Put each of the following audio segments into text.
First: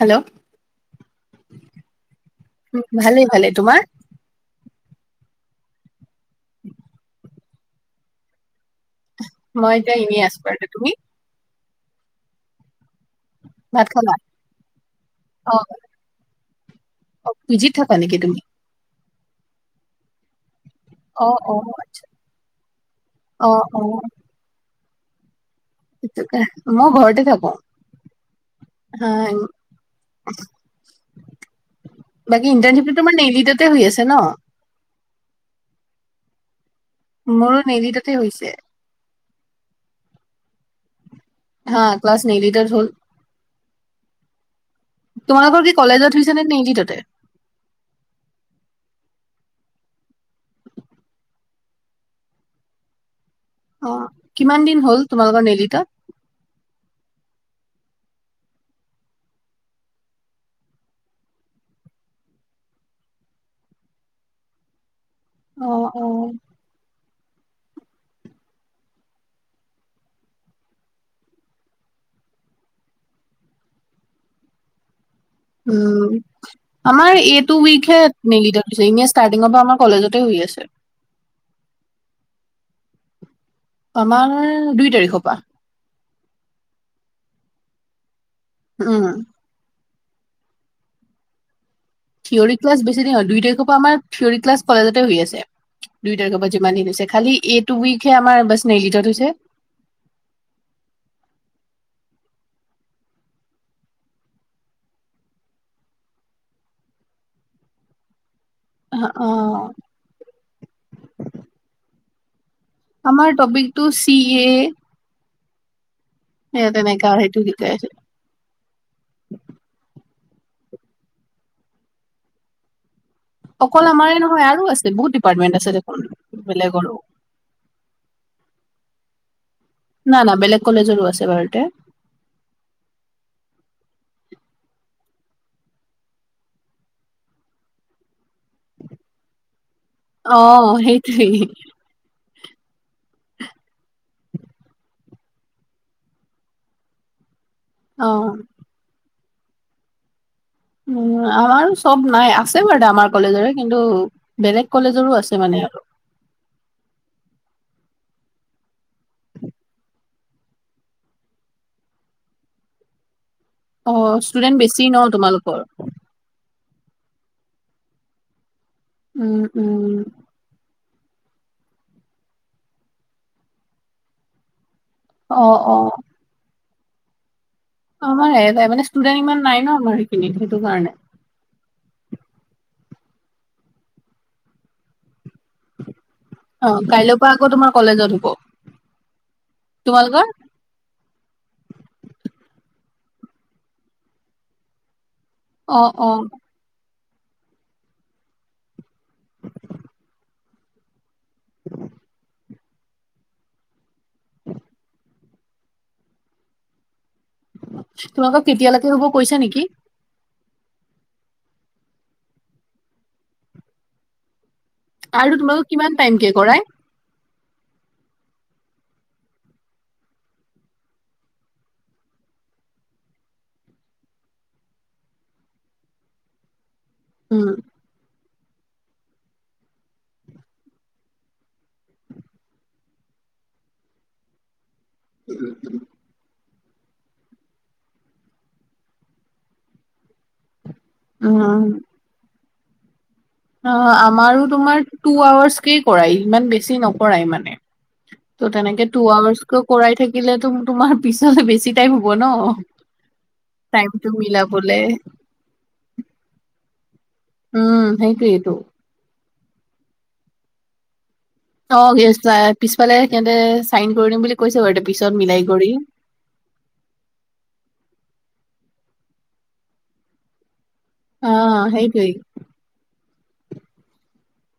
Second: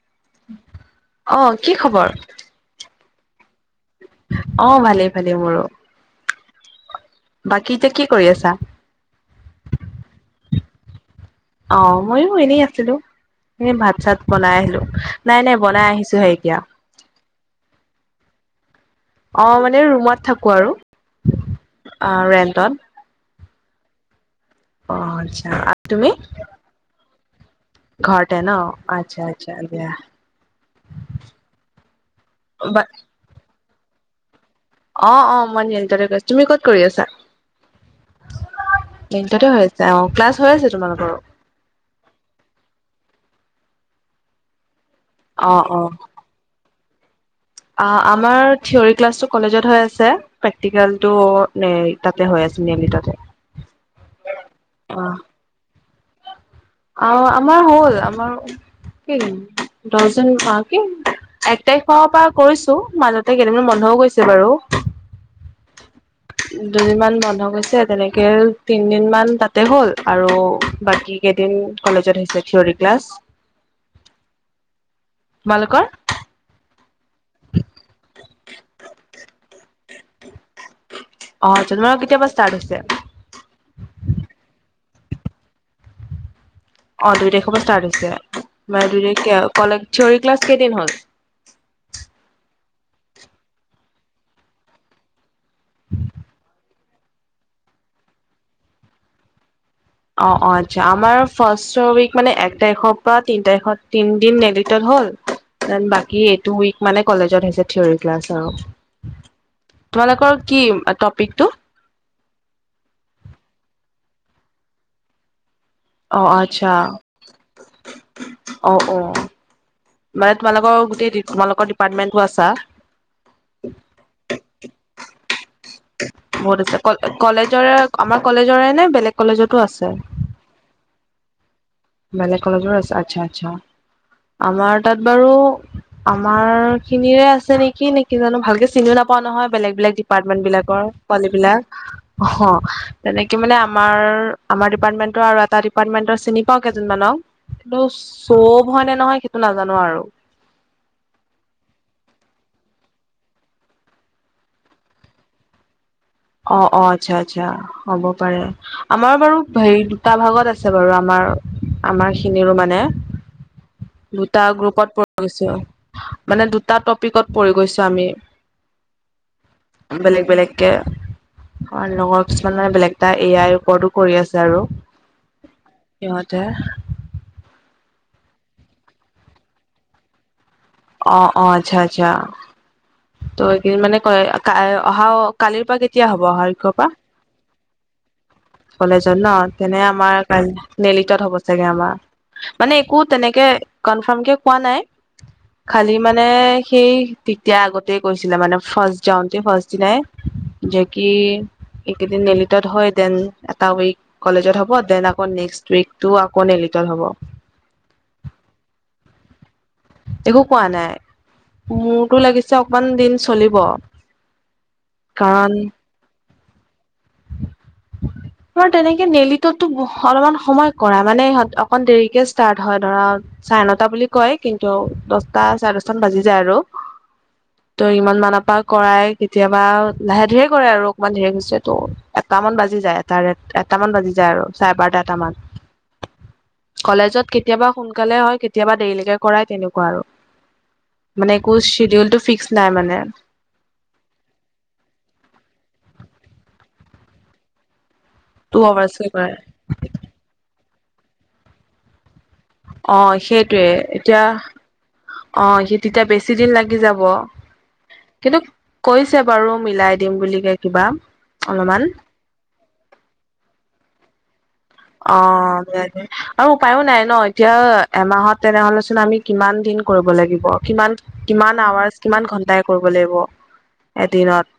Hello অ কি খবৰ ভালেই ভালে তোমাৰ অ ভালেই ভালেই মোৰো [unintelligible] বাকী এতিয়া কি কৰি আছা মই এতিয়া এনে আছো আৰু তুমি অ ময়ো এনেই আছিলো সে ভাত চাত বনাই আহিলো নাই নাই অ বনাই আহিছোহে এতিয়া অ পিজিত থাকা নেকি তুমি অ মানে ৰুমত থাকো আৰু অ অ অ', ৰেন্টত। অ অ অ আচ্ছা সেইটো মই ঘৰতে থাকো ঘৰটে ন হা আচ্ছা আচ্ছা বাকী ইণ্টানশিপটো তোমাৰ [unintelligible] হৈ আছে ন অ অ মই নিন্তলৈ কৈছো তুমি কত কৰি আছা মোৰো নিলিটতে হৈছে দিনটোতে হৈ আছে অ ক্লাছ হৈ আছে তোমালোকৰ হা ক্লাছ নে নিলিটত হ'ল অ', তোমালোকৰ কি অ', কলেজত হৈছে নে নেলিটতে ততে অ আমাৰ থিয়ৰী ক্লাছটো কলেজত হৈ আছে প্ৰেক্টিকেলটো নে তাতে হয় আছে তাতে [unintelligible] অ কিমান দিন হ'ল তোমালোকৰ নেলিতত আহ আমাৰ হ'ল আমাৰ কি [unintelligible] এক তাৰিখৰ পৰা কৰিছো মাজতে কেইদিন মান বন্ধও গৈছে বাৰু অহ অহ দুদিনমান বন্ধ কৰিছে, তেনেকে তিনদিন মান তাতে হ'ল, আৰু বাকী কেইদিন কলেজত হৈছে থিয়ৰী ক্লাছ। তোমালোকৰ উম। আমাৰ এইটো উইকহে [unintelligible] এনে ষ্টাৰ্টিঙৰ পৰা আমাৰ কলেজতে হৈ আছে। অ' জন্মাৰ কেতিয়া পাৰা ষ্টাৰ্ট হৈছে? আমাৰ দুই তাৰিখৰ পা। অ' দুই তাৰিখৰ পৰা ষ্টাৰ্ট হৈছে, মানে দুই উম তাৰিখ কলে থিয়ৰী ক্লাছ কেইদিন হ'ল? থিয়ৰী ক্লাছ বেছি নাই হোৱা দুই তাৰিখৰ পৰা আমাৰ থিয়ৰী ক্লাছ কলেজতে হৈ আছে। দুই তাৰিখৰ পৰা যিমান দিন হৈছে, খালি এইটো উইকহে আমাৰ বাছ নেইলিটত হৈছে। অ' অ' আচ্ছা, আমাৰ ফাষ্টৰ উইক মানে এক তাৰিখৰ পৰা তিনি তাৰিখত তিনিদিন নেলিটত হল। বাকী এইটো উইক মানে কলেজত হৈছে থিয়ৰী ক্লাছ আৰু। অ'। তোমালোকৰ কি, টপিকটো? আমাৰ টপিকটো চি এ অ' এ আচ্ছা, তেনেকা সেইটো শিকাই আছে। অ' অ'। মানে তোমালোকৰ গোটেই তোমালোকৰ ডিপাৰ্টমেণ্টটো আছা। অকল আমাৰে নহয়, আৰু আছে বহুত ডিপাৰ্টমেন্ট আ বহুত আছে, কলেজৰে আমাৰ কলেজৰে নে বেলেগ কলেজতো আছে? না না, বেলেগ কলেজৰো আছে এবাৰতে। বেলেগ কলেজৰ আছে, আচ্ছা আচ্ছা, আমাৰ তাত বাৰু আমাৰ খিনিৰে আছে নেকি নেকি জানো, ভালকে চিনিও নাপাও নহয়, বেলেগ বেলেগ অ', এপাৰ্টমেন্টবিলাকৰ পোৱালী সেইটোৱেই বিলাক অ' তেনেকে মানে, আমাৰ আমাৰ ডিপাৰ্টমেন্টৰ আৰু এটা ডিপাৰ্টমেন্টৰ চিনি পাওঁ কেইজনিমানক, কিন্তু অ'। চব হয় নে নহয়, সেইটো নাজানো আৰু। উম, আমাৰ চব নাই, আছে বাৰু দে আমাৰ কলেজৰে, কিন্তু বেলেগ কলেজৰো আছে মানে। অ' অ', আচ্ছা আচ্ছা, হ'ব পাৰে। আমাৰ বাৰু হেৰি দুটা ভাগত আছে বাৰু। আমাৰ আমাৰ খিনিৰো মানে অ', দুটা ষ্টুডেন্ট বেছি গ্ৰুপত ন পৰিছোঁ। তোমালোকৰ মানে দুটা টপিকত পৰি গৈছো আমি। উম, উম। বেলেগ-বেলেগকে অ' লগৰ কিছুমান মানে বেলেগ এটা এ আইৰ ওপৰতো কৰি আছে আৰু। অহ, অহ। সিহঁতে আমাৰ এটাই মানে, ষ্টুডেন্ট ইমান নাই ন আমাৰ সেইখিনিত, সেইটো কাৰণে। অ' অ' আচ্ছা আচ্ছা। তো এই কেইদিন মানে কয়, অহা কালিৰ পৰা কেতিয়া হব? অহা অ কৰপা? কাইলৈৰ পৰা আকৌ তোমাৰ কলেজত হ'ব কলেজত ন তেনে আমাৰ তোমালোকৰ কাই নেলিটত হ'ব চাগে আমাৰ, মানে একো তেনেকে কনফাৰ্মকে কোৱা নাই। অ খালি অ মানে সেই তেতিয়া আগতে কৈছিলে মানে ফাষ্ট যাওঁতে, ফাৰ্ষ্ট দিনাই। যে কি এইকেইদিন নেলিটত হয়, দেন এটা উইক কলেজত হ'ব। দেন আকৌ নেক্সট উইকটো আকৌ নেলিটত হ'ব। তোমালোকক কেতিয়ালৈকে হ'ব কৈছে নেকি? একো কোৱা নাই মোৰতো লাগিছে অকমান দিন চলিব- আৰু কাৰণ তোমালোকক কিমান টাইম কে কৰাই। তাৰ তেনেকে নেলিততো অলপমান সময় কৰা মানেহত অকন দেৰিকে ষ্টাৰ্ট হয় ধৰা। চাৰে নটা বুলি কয়। কিন্তু দশটা চাৰে দচ মান বাজি যায়। আৰু উম ত ইমান মানৰ পৰা কৰাই কেতিয়াবা লাহে ধীেৰে কৰে আৰু অকমান ধেৰে গৈছ। ত এটামান বাজি যায় এটাৰ এটামান বাজি যায় আৰু চাৰে বাৰটা এটামান কলেজত কেতিয়াবা সোনকালে হয়। কেতিয়াবা দেৰিলৈকে কৰায় তেনেকুৱা আৰু মানে একো উম চিডিউল টো ফিক্স নাই মানে। অ আমাৰো তোমাৰ টু আৱাৰ্চকেই কৰাই ইমান বেছি নকৰাই মানে। তো' তেনেকে টু আৱাৰ্চে কৰে আৱাৰ্চকে কৰাই থাকিলেতো তোমাৰ পিছলে বেছি টাইম হব ন। অ সেইটোৱে টাইমটো এতিয়া মিলাবলে অহ তেতিয়া বেছি দিন লাগি যাব। উম কিন্তু সেইটোৱেতো- কৈছে বাৰু মিলাই দিম বুলি কে কিবা। অ অলপমান পিছফালে সিহতে চাইন কৰি দিম বুলি কৈছে। বাৰু পিছত মিলাই অহ কৰি দিয়া দে আৰু উপায়ো নাই ন এতিয়া এমাহত তেনেহলেচোন আমি কিমান দিন কৰিব লাগিব কিমান- অ কিমান আৱাৰ্চ সেইটোৱেই কিমান ঘন্টাই কৰিব লাগিব এদিনত।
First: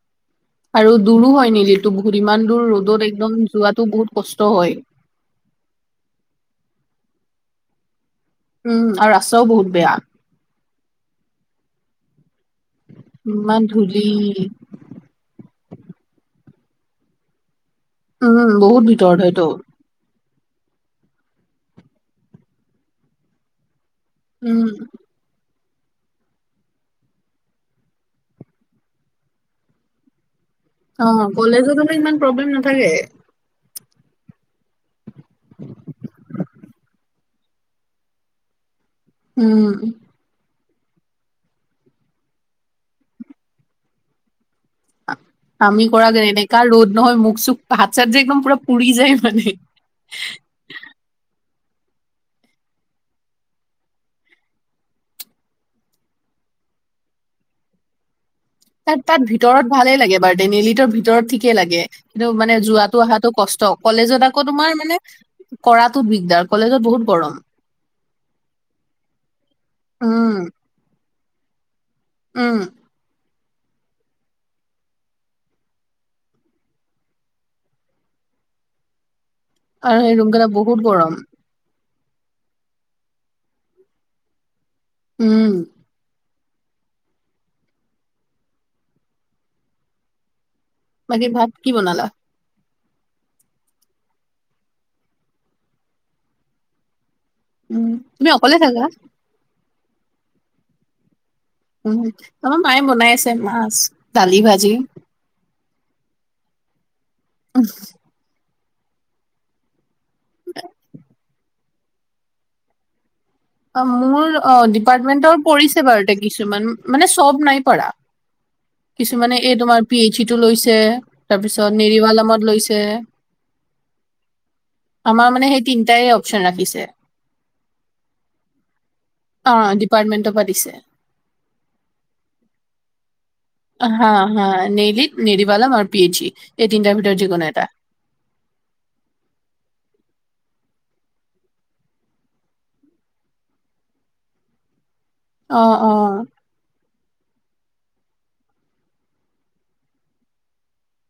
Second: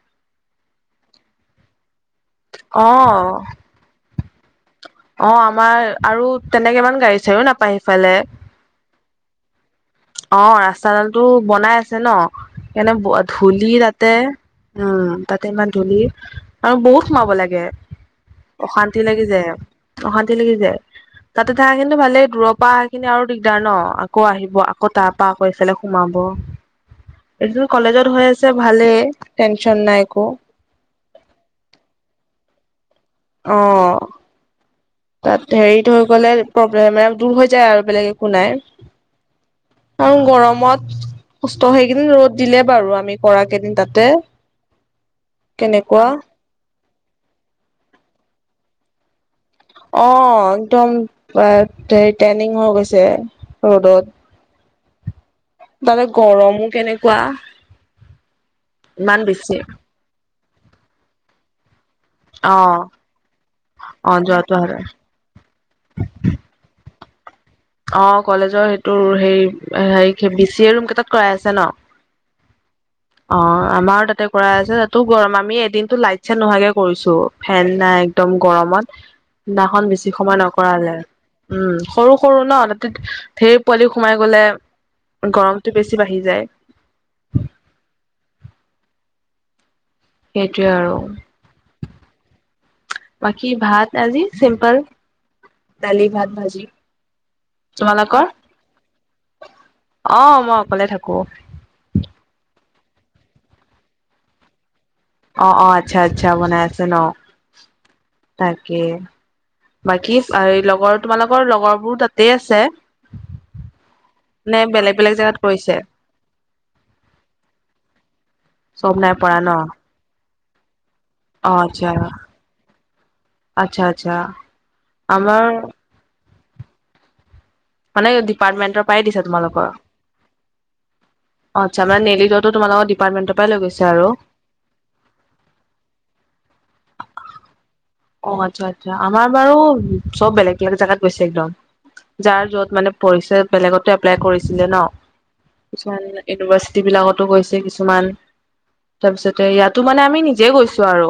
আৰু দূৰো হয়। নিলিটো বহুত ইমান দূৰ অ ৰ'দত একদম যোৱাতটো বহুত কষ্ট হয়। অ আমাৰ আৰু তেনেকে ইমান গাড়ী চাডাৰীও নাপায় সিফালে- উম আৰু ৰাস্তাও বহুত বেয়া। অ ৰাস্তাডালটো বনাই আছে। ন সেইকাৰণে ধূলি তাতে- উম তাতে ইমান ধূলি আৰু বহুত সোমাব লাগে। উম বহুত অশান্তি ভিতৰত লাগি হয়তো। যায়। আৰু অশান্তি লাগি যায় তাতে থা কিন্তু ভালেই দূৰৰ পৰা আহা খিনি আৰু দিগদাৰ ন আকৌ আহিব। উম তাৰাপা‌ আকৌ এইফালে সোমাব। এই কলেজত হৈ আছে ভালেই টেনচন নাই একো। অ কলেজতো ইমান প্ৰব্লেম নাথাকে। অ তাত হেৰি থৈ গলে প্ৰব্লেম দূৰ হৈ যায়। আৰু বেলেগ একো নাই উম আৰু গৰমত কষ্ট সেইকেইদিন ৰ'দ দিলে বাৰু আমি কৰা কেইদিন তাতে- আমি কেনেকুৱা কৰা এনেকা ৰ'দ নহয় মুখ চুখ হাত চাত যে একদম পুৰা পুৰি যায় মানে। অ একদম হেৰি ট্ৰেইনিং হৈ গৈছে ৰ'দত- তাতে গৰমো কেনেকুৱা। তাত ইমান তাত বেছি ভিতৰত ভালেই লাগে বাৰ ডনেলিটোৰ ভিতৰত ঠিকেই লাগে। কিন্তু মানে অ যোৱাতটো অহাতটো কষ্ট অ কলেজত আকৌ যোৱাটো তোমাৰ হয় মানে। কৰাতোত দিগদাৰ কলেজত বহুত গৰম। অ কলেজৰ সেইটো হে হ উম বি চি এ ৰুম কেইটাত কৰাই আছে ন। উম অ আমাৰো তাতে কৰা আছে তাতো গৰম আমি এদিনতো লাইট চাইট নোহোৱাকে কৰিছো। ফেন নাই একদম গৰমত দিদিনাখন আৰু বেছি সেই ৰুম সময় কেইটা বহুত নকৰালে। গৰম উম সৰু সৰু ন তাতি ঢেৰ পোৱালি সোমাই গলে উম। গৰমতটো বেছি বাঢ়ি যায়। সেইটোৱে আৰু- বাকী, ভাত কি বনালা? বাকী, ভাত আজি চিম্পল। ডালি-ভাত-ভাজি। উম, তুমি অকলে থাকা? অ', মই অকলে থাকো। উম, আমাৰ মায়ে বনাই আছে মাছ, দালি, ভাজি। অ', অ', আচ্ছা, আচ্ছা বনাই আছে ন। [inaudible] তাকে, বাকী হেই লগৰ তোমালোকৰ লগৰ বোৰো তাত তে আছে। অ', মোৰ নে অ', বেলেগ বেলেগ জেগাত ডিপাৰ্টমেন্টৰ কৰিছে পৰিছে বাৰুতে কিছুমান, মানে চব নাই পৰা। চব নাই কিছুমানে পৰা ন এই তোমাৰ পি এইচিটো লৈছে। অ তাৰপিছত, আচ্ছা নেৰিৱালামত লৈছে। আচ্ছা আচ্ছা আমাৰ মানে সেই তিন টায়ে অপশ্যন ৰাখিছে। মানে ডিপাৰ্টমেন্টৰ পৰাই দিছে তোমালোকৰ। অ', ডিপাৰ্টমেন্টৰ পৰা দিছে। আচ্ছা, মানে নেৰিৱালমত তোমালোকৰ ডিপাৰ্টমেটৰ পৰা লৈ গৈছে আৰু। হয়, নেলিত নেৰীৱালম আৰু পি এছ ই এই তিনিটাৰ ভিতৰত যিকোনো এটা। অ', আচ্ছা, আচ্ছা আমাৰ বাৰু চব বেলেগ, বেলেগ জেগাত গৈছে একদম। যাৰ যত মানে পঢ়িছে বেলেগতো এপ্লাই কৰিছিলে ন, অ', কিছুমান অ', ইউনিভাৰ্চ টি বিলাকতো গৈছে কিছুমান, তাৰপিছতে ইয়াতো মানে আমি নিজে গৈছো আৰু।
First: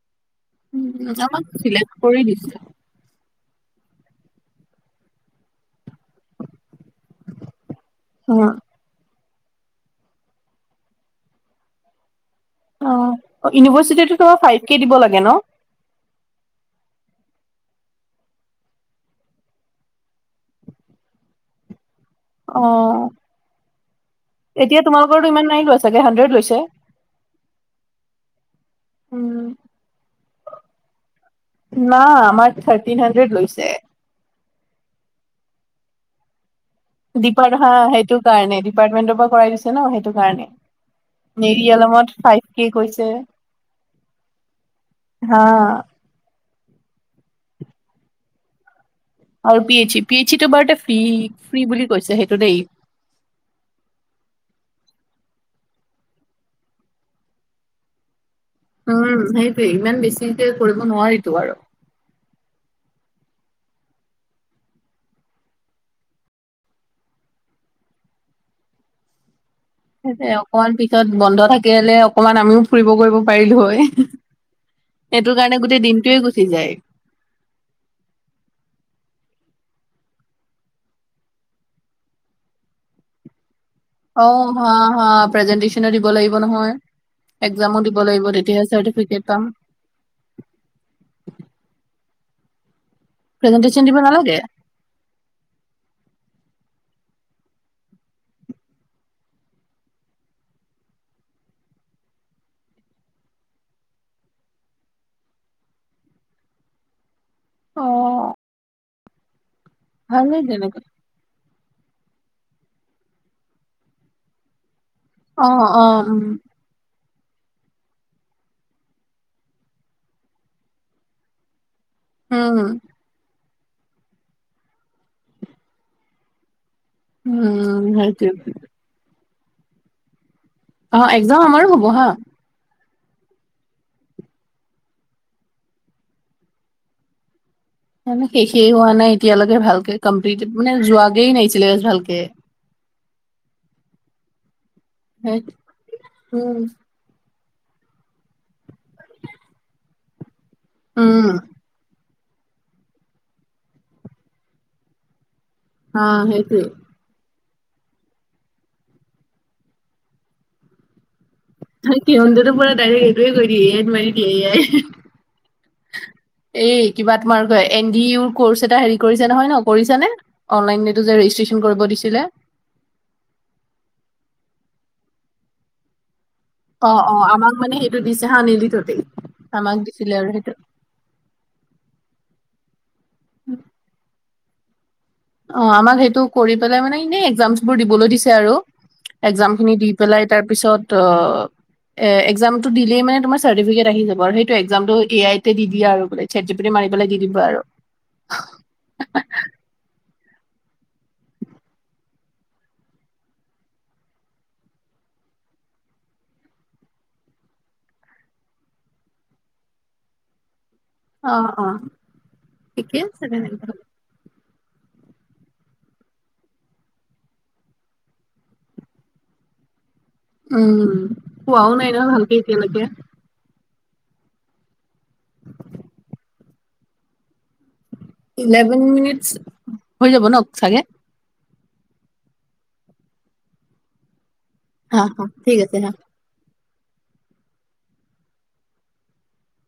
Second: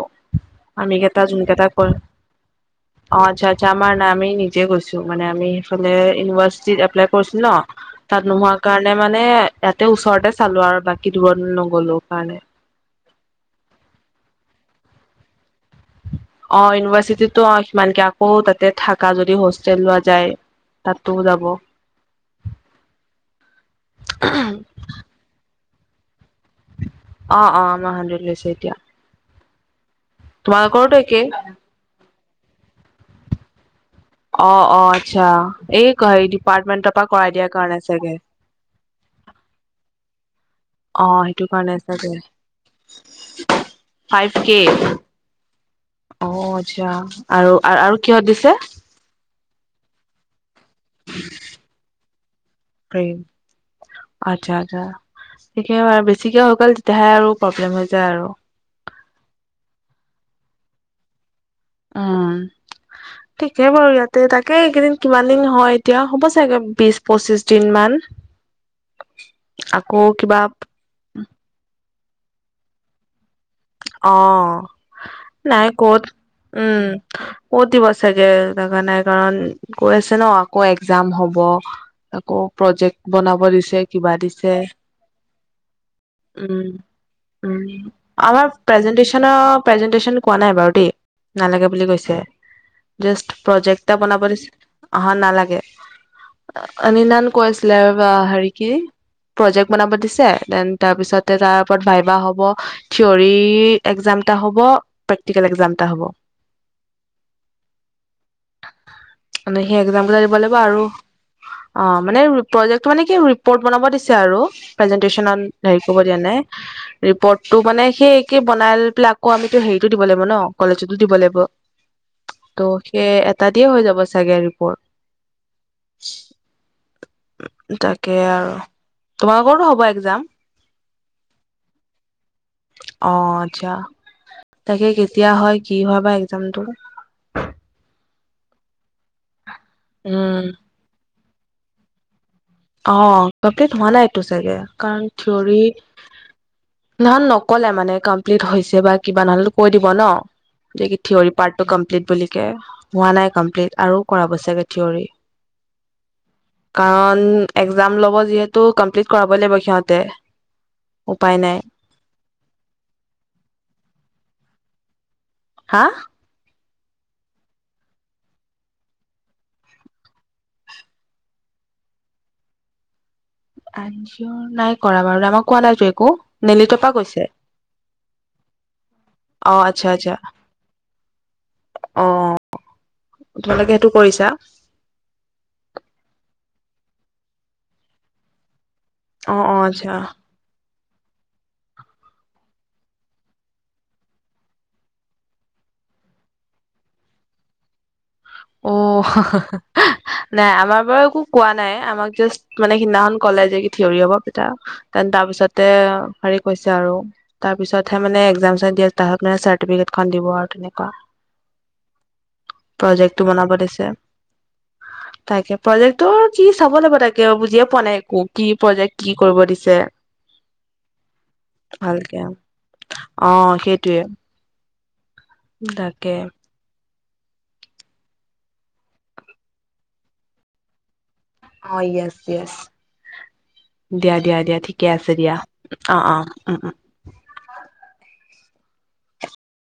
আমি কেইটা যোন ছবক কেইটা কৰ চিলেক্ট কৰি দিছে। অ', আচ্ছা, আচ্ছা আমাৰ নাই, আমি নিজে গৈছো মানে আমি ইফালে ইউভাৰ্চিটিত এপ্লাই কৰিছোঁ ন। তাত নোহোৱা অ', কাৰণে মানে, ইয়াতে ওচৰতে চালো আৰু বাকী দূৰত নগ'লো কাৰণে। অ', ইউনিভাৰ্চিটিটো তোমাৰ ফাইভ কে দিব লাগে ন। অ', ইউনিভাৰ্চিটিতো অ', সিমানকে, আকৌ তাতে থাকা যদি হোষ্টেল লোৱা যায়। তাতো যাব। অ', এতিয়া তোমালোকৰোটো ইমান নাই লোৱা ছাগে হাণ্ড্ৰেড লৈছে। অ', অ', আমাৰ হান্দ্ৰেদ লৈছে এতিয়া। উম। তোমালোকৰতো একেই। না আমাৰ থাৰ্টিন হান্দ্ৰেদ লৈছে। অ', অ', আচ্ছা, এই কেই ডিপাৰ্টমেণ্ট ডিপাৰট হা সেইটো কাৰণে, ডিপাৰ্টমেন্টৰ পৰা কৰাই দিছে ন সেইটো কাৰণে। অ সেইটো কাৰণে চাগে নেৰীৱালমত ফাইভ কে কৈছে। ফাইভ কে। হা। অ', আচ্ছা, আৰু, আৰু কিহত দিছে। আৰু P H E, P H ইটো বাৰুতে ফি ফ্ৰী বুলি কৈছে সেইটো দেই। ফ্ৰি। আচ্ছা, আচ্ছা একেবাৰে বেছিকৈ হৈ গ'ল তেতিয়াহে আৰু প্ৰব্লেম হৈ যায় আৰু। উম, সেইটোৱে ইমান বেছিকে কৰিব নোৱাৰিতো আৰু। উম। ঠিকে বাৰু ইয়াতে, তাকে এইকেইদিন কিমান দিন হয় এতিয়া হ'ব চাগে বিছ পঁচিছ দিন মান। আকৌ কিবা অকমান পিছত বন্ধ থাকিলে অকমান আমিও ফুৰিব কৰিব পাৰিলো হয়। অ, সেইটো কাৰণে নাই গোটেই কত, দিনটোয়ে গুচি যায় উম। কত দিব চাগে জেগা নাই কাৰণ কৈ আছে ন, আকৌ এক্জাম হ'ব। আকৌ প্ৰজেক্ট বনাব দিছে। কিবা অ দিছে হা হা প্ৰেজেন্টেচন দিব লাগিব উম নহয়। উম। এক্সামো দিব লাগিব আমাৰ তেতিয়াহে চাৰ্টিফিকেট প্ৰেজেন্টেচন পাম প্ৰেজেন্টেচন কোৱা নাই বাৰু দেই। নালাগে বুলি কৈছে। জাষ্ট প্ৰেজেন্টেচন প্ৰজেক্ট এটা দিব বনাব নালাগে দিছে। অহ নালাগে। অনিন্দান কৈ আছিলে ৰবা, হেৰি কি? প্ৰজেক্ বনাব দিছে, দেন তাৰ পিছতে তাৰ ওপৰত ভাইবা হ'ব, থিয়ৰি এক্জাম এটা হব, প্ৰেক্টিকেল এক্জাম এটা হব। অ। মানে সেই এক্জাম কেইটা দিব ভালেই লাগিব তেনেকে আৰু। অ মানে প্ৰজেক্ট মানে কি ৰিপৰ্ট বনাব দিছে আৰু। প্ৰেজেণ্টটেচনন অ' হেৰি কৰিব অ' দিয়া উম নাই। ৰিপৰ্টটো মানে সেই বনাই পেলাই আকৌ আমিটো হেৰিতো দিব লাগিব ন, কলেজতো দিব লাগিব, উম ত'। এটা দিয়ে হৈ যাব চাগে ৰিপৰ্ট। উম তাকে সেইটোৱে আৰু, তোমালোকৰটো হ'ব একজাম। অ একজাম আমাৰো হ'ব হা। অ, আচ্ছা। তাকে কেতিয়া হয়, কি হয় বা এক্জামটো। শেষেই হোৱা নাই এতিয়ালৈকে ভালকে। কমপ্লিট উম মানে যোৱাগেই নাই ছিলে ভালকে। অ, কমপ্লিট হোৱা নাইটো চাগে, কাৰণ উম থিউৰিত নহল নকলে মানে কমপ্লিট হৈছে বা কিবা। নহলেটো কৈ দিব ন? এতিয়া কি উম থিয়ৰী পাৰ্টটো কমপ্লিট বুলিকে হোৱা নাই কমপ্লিট আৰু কৰাব চাগে থিয়ৰী। অ সেইটোৱে। কাৰণ একজম লব যিহেতু, কমপ্লিট কৰাব লাগিব সিহঁতে, উপায় নাই। সিহঁনতেটো পুৰা ডাইৰেক্ট সেইটোৱে কৰি দিয়ে, ৰেট মাৰি দিয়ে, এয়াই। হা? এই কিবা তোমাৰ কয় এন ডি ইউৰ কৰ্চ এটা হেৰি কৰিছে নহয় ন? কৰিছ নে? অনলাইন এইটো যে ৰেজিষ্ট্ৰেশ্যন কৰিব দিছিলে? আনচিয়ৰ, নাই কৰা বাৰু আমাক কোৱা নাইটো একো? নেলিতৰ পৰা অ অ, কৈছে আমাক মানে সেইটো দিছে হা নিলিটোতেই। অ আমাক আচ্ছা দিছিলে আচ্ছা আৰু সেইটো। অ। তোমালোকে সেইটো কৰিছা? অ আমাক সেইটো কৰি পেলাই মানে এনেই এক্জামছ বোৰ দিবলৈ দিছে আৰু অ অ একজাম খিনি দি আচ্ছা পেলাই তাৰপিছত অ এ এক্জাম টো দিলেই মানে তোমাৰটিফিকেট আহি যাব আৰু সেইটো এক্জামটো এ আই টে দি দিয়া আৰু বোলে। চে টোপনী মাৰিবলে দি দিবা আৰু। অ। নাই আমাৰ বাৰু একো কোৱা নাই। আমাক জাষ্ট মানে সিদিনাখন কলে যে কি থিয়ৰি হব পিতা তেন তাৰ পিছতে হেৰি কৈছে আৰু। তাৰ পিছতহে মানে একজাম চাইন দিয়ে। তাহত মানে চাৰ্টিফিকেটখন দিব আৰু তেনেকুৱা। অ অ। ঠিকে। প্ৰজেক্টটো বনাব তেনেহ'লে। দিছে। তাকে প্ৰজেক্টটো কি চাব লাগিব তাকে, বুজিয়ে পোৱা নাই একো কি প্ৰজেক্ট, কি কৰিব দিছে? উম। খোৱাও নাই নহয় ভালকে এতিয়ালৈকে। অঁ সেইটোয়ে। তাকে। ইলেভেন মিনিটচ হৈ যাব ন চাগে? অঁ য়েছ য়েছ, দিয়া দিয়া দিয়া ঠিক- ঠিকে হা, আছে হা, দিয়া, ঠিক আছে হা। অঁ-অঁ' উম উম।